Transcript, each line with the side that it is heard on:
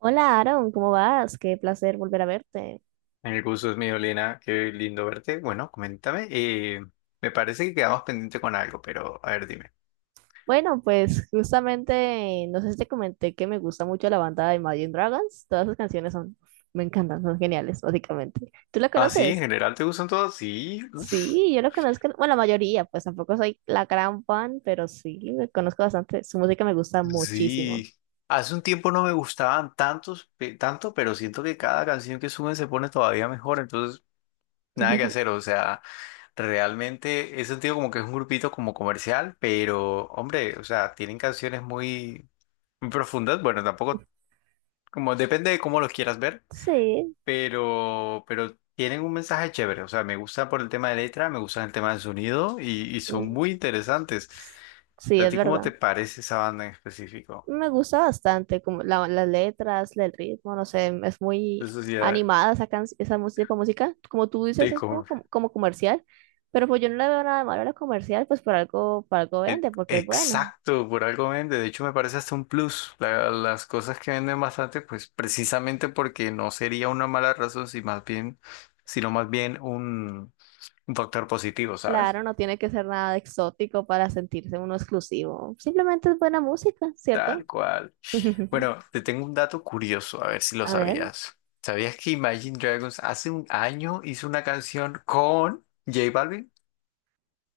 right: Hola Aaron, ¿cómo vas? Qué placer volver a verte.
left: El gusto es mío, Elena. Qué lindo verte. Bueno, coméntame. Me parece que quedamos pendiente con algo, pero a ver, dime.
right: Bueno, pues justamente, no sé si te comenté que me gusta mucho la banda de Imagine Dragons. Todas sus canciones son, me encantan, son geniales, básicamente. ¿Tú la
left: ¿Ah, sí? ¿En
right: conoces?
left: general te gustan todos? Sí.
right: Sí, yo la conozco, bueno, la mayoría, pues tampoco soy la gran fan, pero sí, me conozco bastante. Su música me gusta muchísimo.
left: Sí. Hace un tiempo no me gustaban tantos, tanto, pero siento que cada canción que suben se pone todavía mejor. Entonces, nada que hacer. O sea, realmente he sentido como que es un grupito como comercial, pero, hombre, o sea, tienen canciones muy, muy profundas. Bueno, tampoco, como depende de cómo los quieras ver.
right: Sí,
left: Pero tienen un mensaje chévere. O sea, me gusta por el tema de letra, me gusta el tema del sonido y son
right: mm,
left: muy interesantes.
right: sí,
left: ¿A
right: es
left: ti cómo
right: verdad.
left: te parece esa banda en específico?
right: Me gusta bastante, como las letras, el ritmo, no sé, es muy
left: De Sociedad
right: animada esa, esa tipo de música. Como tú dices,
left: de
right: es como, como, como comercial, pero pues yo no le veo nada de malo a lo comercial, pues por algo vende, porque es bueno.
left: Exacto, por algo vende. De hecho, me parece hasta un plus. Las cosas que venden bastante, pues precisamente porque no sería una mala razón, si más bien, sino más bien un factor positivo, ¿sabes?
right: Claro, no tiene que ser nada exótico para sentirse uno exclusivo. Simplemente es buena música, ¿cierto?
left: Tal cual. Bueno, te tengo un dato curioso, a ver si lo
right: A ver,
left: sabías. ¿Sabías que Imagine Dragons hace un año hizo una canción con J Balvin?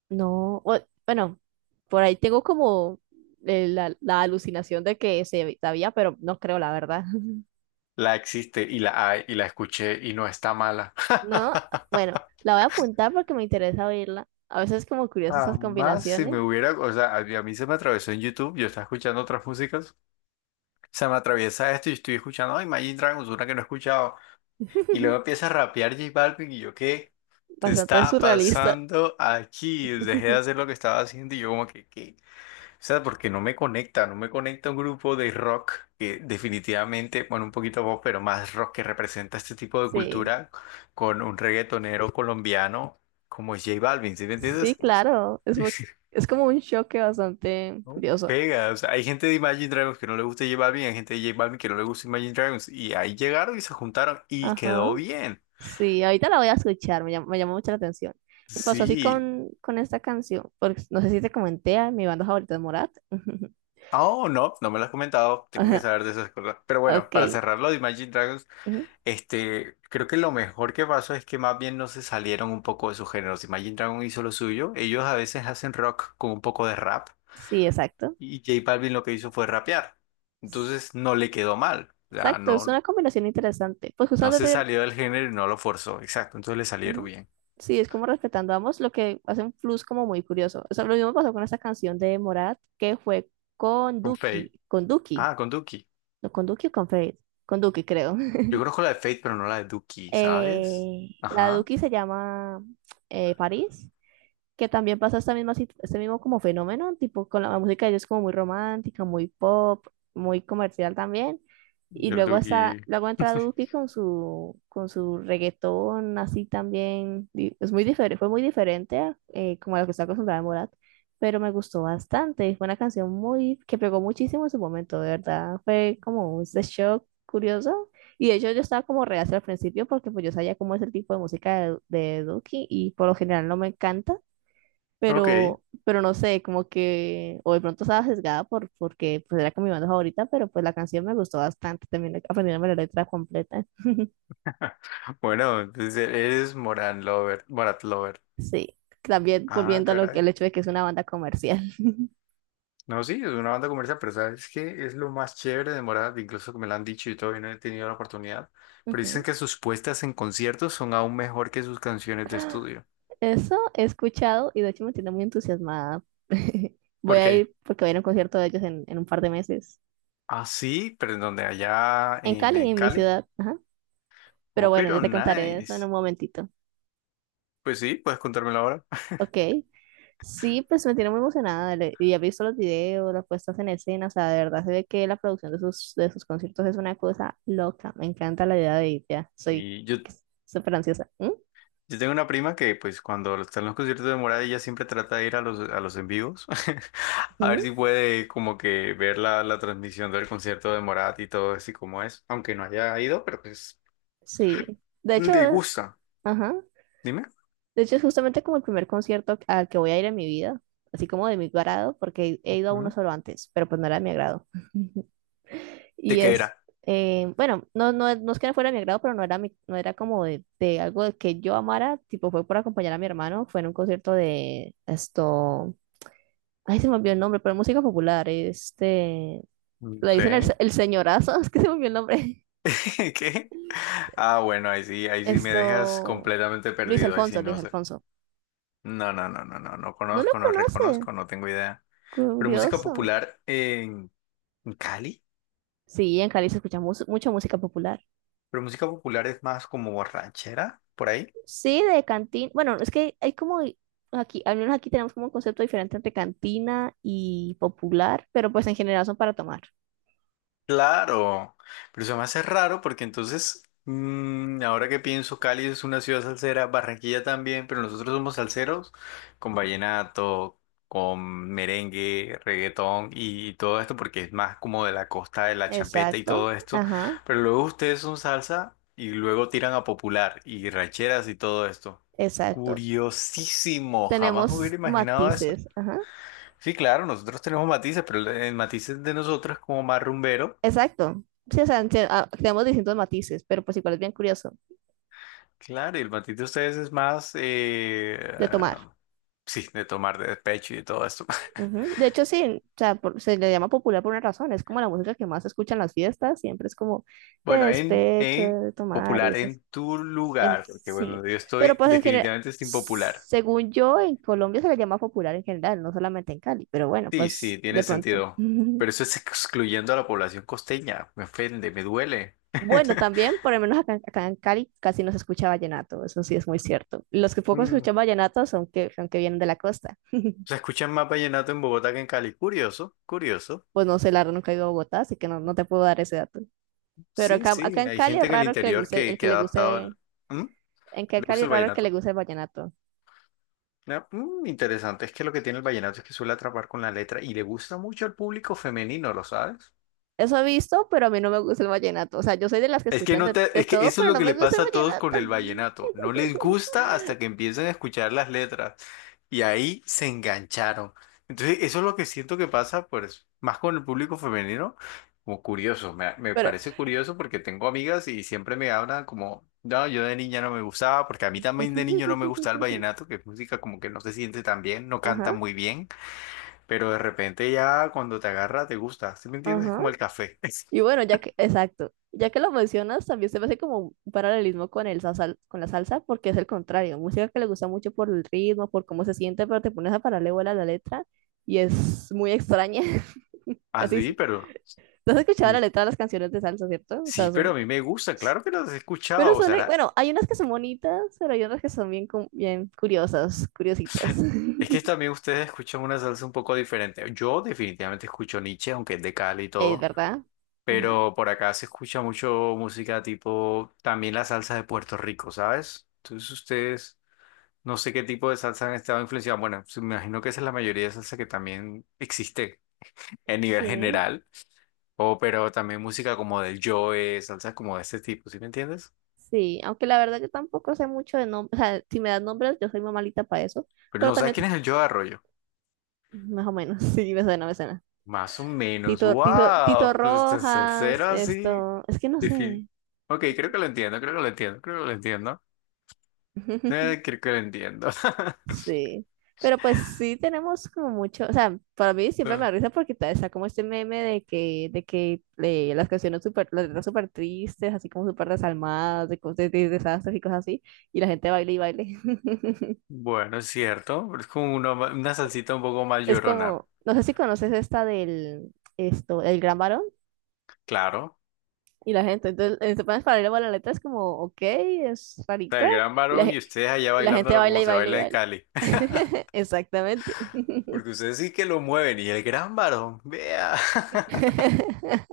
right: no, bueno, por ahí tengo como la alucinación de que se sabía, pero no creo la verdad.
left: La existe y la hay y la escuché y no está mala.
right: No, bueno, la voy a apuntar porque me interesa oírla. A veces es como curioso esas
left: Jamás si me
right: combinaciones.
left: hubiera, o sea, a mí se me atravesó en YouTube, yo estaba escuchando otras músicas, se me atraviesa esto y estoy escuchando, ay, Imagine Dragons, una que no he escuchado, y luego empieza a rapear J Balvin y yo, ¿qué? ¿Te
right: Bastante
left: está
right: surrealista.
left: pasando aquí? Dejé de hacer lo que estaba haciendo y yo como que, ¿qué? O sea, porque no me conecta un grupo de rock que definitivamente, bueno, un poquito pop, pero más rock que representa este tipo de
right: Sí,
left: cultura con un reggaetonero colombiano como es J Balvin, ¿sí me
right: sí,
left: entiendes?
right: claro. Es, es como un choque bastante
left: ¿No?
right: curioso.
left: Pega, o sea, hay gente de Imagine Dragons que no le gusta J Balvin, hay gente de J Balvin que no le gusta Imagine Dragons, y ahí llegaron y se juntaron y
right: Ajá.
left: quedó bien.
right: Sí, ahorita la voy a escuchar, me llamó mucho la atención. Me pasó así
left: Sí.
right: con esta canción, porque no sé si te comenté, ah, mi banda favorita es Morat.
left: Oh, no, no me lo has comentado, tengo que
right: Ajá,
left: saber de esas cosas. Pero bueno,
right: ok,
left: para cerrar lo de Imagine Dragons.
right: ujú,
left: Este, creo que lo mejor que pasó es que más bien no se salieron un poco de sus géneros. Si Imagine Dragon hizo lo suyo, ellos a veces hacen rock con un poco de rap
right: sí, exacto.
left: y J Balvin lo que hizo fue rapear.
right: S-
left: Entonces no le quedó mal. O sea,
right: Exacto, es
left: no,
right: una combinación interesante. Pues
left: no se
right: justamente
left: salió del género y no lo forzó. Exacto, entonces le salieron
right: ujú.
left: bien.
right: Sí, es como respetando a ambos, lo que hace un plus como muy curioso. Eso lo mismo pasó con esta canción de Morat, que fue con
left: Con Fate.
right: Duki,
left: Ah, con Duki.
right: no con Duki o con Feid, con Duki creo.
left: Yo conozco la de Fate, pero no la de Duki, ¿sabes?
right: La
left: Ajá.
right: Duki se llama París, que también pasa esta misma, este mismo como fenómeno, tipo con la música de ellos como muy romántica, muy pop, muy comercial también. Y
left: Y el
right: luego
left: Duki.
right: está, luego entra Duki con su reggaetón, así también, es muy diferente, fue muy diferente a, como a lo que está acostumbrada Morat, pero me gustó bastante, fue una canción muy, que pegó muchísimo en su momento, de verdad, fue como un shock curioso, y de hecho yo estaba como reacia al principio, porque pues yo sabía cómo es el tipo de música de Duki, y por lo general no me encanta,
left: Ok.
right: pero no sé, como que, o de pronto estaba sesgada por, porque pues era con mi banda favorita, pero pues la canción me gustó bastante, también aprendiéndome la letra completa.
left: Bueno, entonces eres Moran Lover, Morat Lover.
right: Sí, también
left: Ah,
right: volviendo a lo que
left: caray.
right: el hecho de que es una banda comercial.
left: No, sí, es una banda comercial, pero sabes que es lo más chévere de Morat, incluso que me lo han dicho y todavía no he tenido la oportunidad. Pero dicen
right: Ujú.
left: que sus puestas en conciertos son aún mejor que sus canciones de estudio.
right: Eso he escuchado y de hecho me tiene muy entusiasmada. Voy
left: ¿Por
right: a
left: qué?
right: ir porque voy a ir a un concierto de ellos en un par de meses,
left: Ah, sí, pero en donde allá
right: en Cali,
left: en
right: en mi
left: Cali.
right: ciudad. Ajá. Pero
left: Oh,
right: bueno, yo
left: pero
right: te contaré eso en
left: nice.
right: un momentito.
left: Pues sí, puedes contármelo ahora.
right: Ok. Sí, pues me tiene muy emocionada. Y he visto los videos, las puestas en escena. O sea, de verdad se ve que la producción de sus conciertos es una cosa loca. Me encanta la idea de ir ya. Soy
left: Y yo.
right: súper ansiosa. ¿Mm?
left: Yo tengo una prima que, pues, cuando están los conciertos de Morat, ella siempre trata de ir a los en vivos. A
right: ¿Mm?
left: ver si puede, como que, ver la, la transmisión del concierto de Morat y todo así como es. Aunque no haya ido, pero pues,
right: Sí. De hecho,
left: le gusta.
right: ajá.
left: Dime.
right: De hecho, es justamente como el primer concierto al que voy a ir en mi vida. Así como de mi agrado, porque he ido a uno
left: Ujú.
right: solo antes, pero pues no era de mi agrado.
left: ¿De
right: Y
left: qué
right: es,
left: era?
right: bueno, no, no, no es que no fuera de mi agrado, pero no era, no era como de algo de que yo amara, tipo fue por acompañar a mi hermano, fue en un concierto de esto, ay, se me olvidó el nombre, pero música popular, este,
left: No
right: le
left: sé.
right: dicen el, el señorazo, es que se me olvidó el nombre,
left: ¿Qué? Ah, bueno, ahí sí me dejas
right: esto,
left: completamente perdido. Ahí sí
right: Luis
left: no sé.
right: Alfonso,
left: No, no, no, no, no, no
right: no lo
left: conozco, no
right: conoce,
left: reconozco, no tengo idea. Pero música
right: curioso.
left: popular en Cali.
right: Sí, en Cali se escucha mucha música popular.
left: Pero música popular es más como ranchera, por ahí.
right: Sí, de cantina. Bueno, es que hay como aquí, al menos aquí tenemos como un concepto diferente entre cantina y popular, pero pues en general son para tomar.
left: Claro, pero se me hace raro porque entonces, mm, ahora que pienso, Cali es una ciudad salsera, Barranquilla también, pero nosotros somos salseros con vallenato, con merengue, reggaetón y todo esto porque es más como de la costa de la champeta y todo
right: Exacto,
left: esto.
right: ajá,
left: Pero luego ustedes son salsa y luego tiran a popular y rancheras y todo esto.
right: exacto.
left: Curiosísimo, jamás me hubiera
right: Tenemos
left: imaginado eso.
right: matices, ajá,
left: Sí, claro, nosotros tenemos matices, pero el matiz de nosotros es como más rumbero.
right: exacto. Sí, o sea, ah, tenemos distintos matices, pero pues igual es bien curioso
left: Claro, y el matiz de ustedes es más,
right: de tomar.
left: sí, de tomar de despecho y de todo esto.
right: Ujú. De hecho, sí, o sea, se le llama popular por una razón, es como la música que más se escucha en las fiestas, siempre es como te
left: Bueno,
right: despecho
left: en
right: de tomar y
left: popular
right: esas
left: en tu
right: en
left: lugar, porque
right: sí.
left: bueno, yo
right: Pero
left: estoy
right: pues en general,
left: definitivamente es impopular.
right: según yo, en Colombia se le llama popular en general, no solamente en Cali, pero bueno,
left: Sí,
right: pues
left: sí, tiene
right: de pronto.
left: sentido. Pero eso es excluyendo a la población costeña. Me ofende, me duele.
right: Bueno, también, por lo menos acá, acá en Cali casi no se escucha vallenato, eso sí es muy cierto. Los que poco
left: Mm.
right: escuchan vallenato son que vienen de la costa.
left: Se escuchan más vallenato en Bogotá que en Cali. Curioso, curioso.
right: Pues no sé, la verdad nunca he ido a Bogotá, así que no, no te puedo dar ese dato. Pero
left: Sí,
right: acá, acá
left: sí,
right: en
left: hay
right: Cali
left: gente
right: es
left: en el
right: raro que le
left: interior
right: guste, el que
left: que ha
right: le
left: adaptado
right: guste,
left: el... ¿Mm?
right: en que en
left: ¿Le
right: Cali
left: gusta
right: es
left: el
right: raro el que le
left: vallenato?
right: guste el vallenato.
left: Ah, mm, interesante, es que lo que tiene el vallenato es que suele atrapar con la letra y le gusta mucho al público femenino, ¿lo sabes?
right: Eso he visto, pero a mí no me gusta el vallenato. O sea, yo soy de las que
left: Es que
right: escuchan
left: no te,
right: de
left: es que
right: todo,
left: eso es
right: pero
left: lo
right: no
left: que
right: me
left: le
right: gusta el
left: pasa a todos con
right: vallenato.
left: el vallenato, no les gusta hasta que empiezan a escuchar las letras. Y ahí se engancharon. Entonces, eso es lo que siento que pasa, pues, más con el público femenino, como curioso. Me
right: Pero.
left: parece curioso porque tengo amigas y siempre me hablan como, no, yo de niña no me gustaba, porque a mí también de niño no me gustaba el vallenato, que es música como que no se siente tan bien, no canta
right: Ajá,
left: muy bien, pero de repente ya cuando te agarra te gusta. ¿Sí me entiendes? Es
right: ajá.
left: como el café.
right: Y bueno, ya que, exacto. Ya que lo mencionas, también se me hace como un paralelismo con el con la salsa, porque es el contrario. Música que le gusta mucho por el ritmo, por cómo se siente, pero te pones a pararle paralelo a la letra y es muy extraña.
left: Así,
right: Casi.
left: pero...
right: ¿No has escuchado la
left: ni-
right: letra de las canciones de salsa, cierto? O
left: sí,
right: sea,
left: pero
right: son
left: a mí me gusta, claro que los he
right: pero
left: escuchado, o
right: son,
left: sea.
right: bueno, hay unas que son bonitas, pero hay otras que son bien, bien curiosas, curiositas.
left: Es que también ustedes escuchan una salsa un poco diferente. Yo definitivamente escucho Nietzsche, aunque es de Cali y
right: Es
left: todo,
right: verdad. Ujú.
left: pero por acá se escucha mucho música tipo también la salsa de Puerto Rico, ¿sabes? Entonces ustedes no sé qué tipo de salsa han estado influenciados. Bueno, sí, me imagino que esa es la mayoría de salsa que también existe en nivel
right: Sí,
left: general, o pero también música como del Joe, salsa como de ese tipo, ¿sí me entiendes?
right: sí. Aunque la verdad yo tampoco sé mucho de nombres. O sea, si me das nombres, yo soy muy malita para eso.
left: Pero
right: Pero
left: no sabes
right: también,
left: quién es el Joe Arroyo.
right: más o menos, sí, me suena, me suena.
left: Más o menos,
right: Tito
left: wow, pues usted es
right: Rojas,
left: salsero así,
right: esto. Es que no
left: difícil.
right: sé.
left: Ok, creo que lo entiendo. Creo que lo entiendo.
right: Sí, pero pues sí tenemos como mucho, o sea, para mí siempre me da risa porque está como este meme de que las canciones súper, las letras súper tristes, así como súper desalmadas, de, de desastres y cosas así, y la gente baila y baile.
left: Bueno, es cierto, pero es como una salsita un poco más
right: Es
left: llorona,
right: como, no sé si conoces esta del, esto, el gran varón
left: claro.
right: y la gente, entonces en pones para bailar la letra es como, ok, es
left: O sea,
right: rarita,
left: el gran
right: y
left: varón y ustedes allá
right: y la gente
left: bailándolo
right: baila
left: como
right: y
left: se
right: baila y
left: baila en
right: baila.
left: Cali.
right: Exactamente.
left: Porque ustedes sí que lo mueven y el gran varón, vea.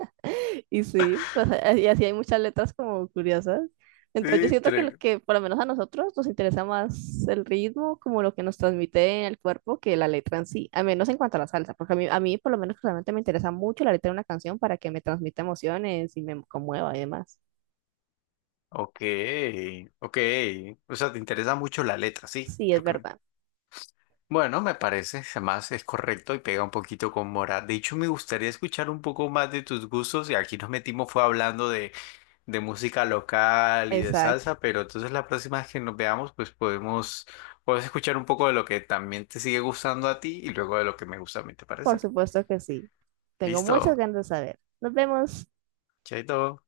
right: Y sí, pues, y así hay muchas letras como curiosas. Entonces yo
left: Sí,
right: siento que lo
left: tre-
right: que por lo menos a nosotros nos interesa más el ritmo, como lo que nos transmite en el cuerpo, que la letra en sí, a menos en cuanto a la salsa, porque a mí por lo menos realmente me interesa mucho la letra de una canción para que me transmita emociones y me conmueva y demás.
left: Ok, ok. O sea, te interesa mucho la letra, sí,
right: Sí,
left: es
right: es
left: lo que me.
right: verdad.
left: Bueno, me parece, además es correcto y pega un poquito con Mora. De hecho, me gustaría escuchar un poco más de tus gustos y aquí nos metimos fue hablando de música local y de
right: Exacto.
left: salsa, pero entonces la próxima vez que nos veamos, pues podemos, podemos escuchar un poco de lo que también te sigue gustando a ti y luego de lo que me gusta a mí, ¿te
right: Por
left: parece?
right: supuesto que sí. Tengo muchas
left: Listo,
right: ganas de saber. Nos vemos.
left: chaito.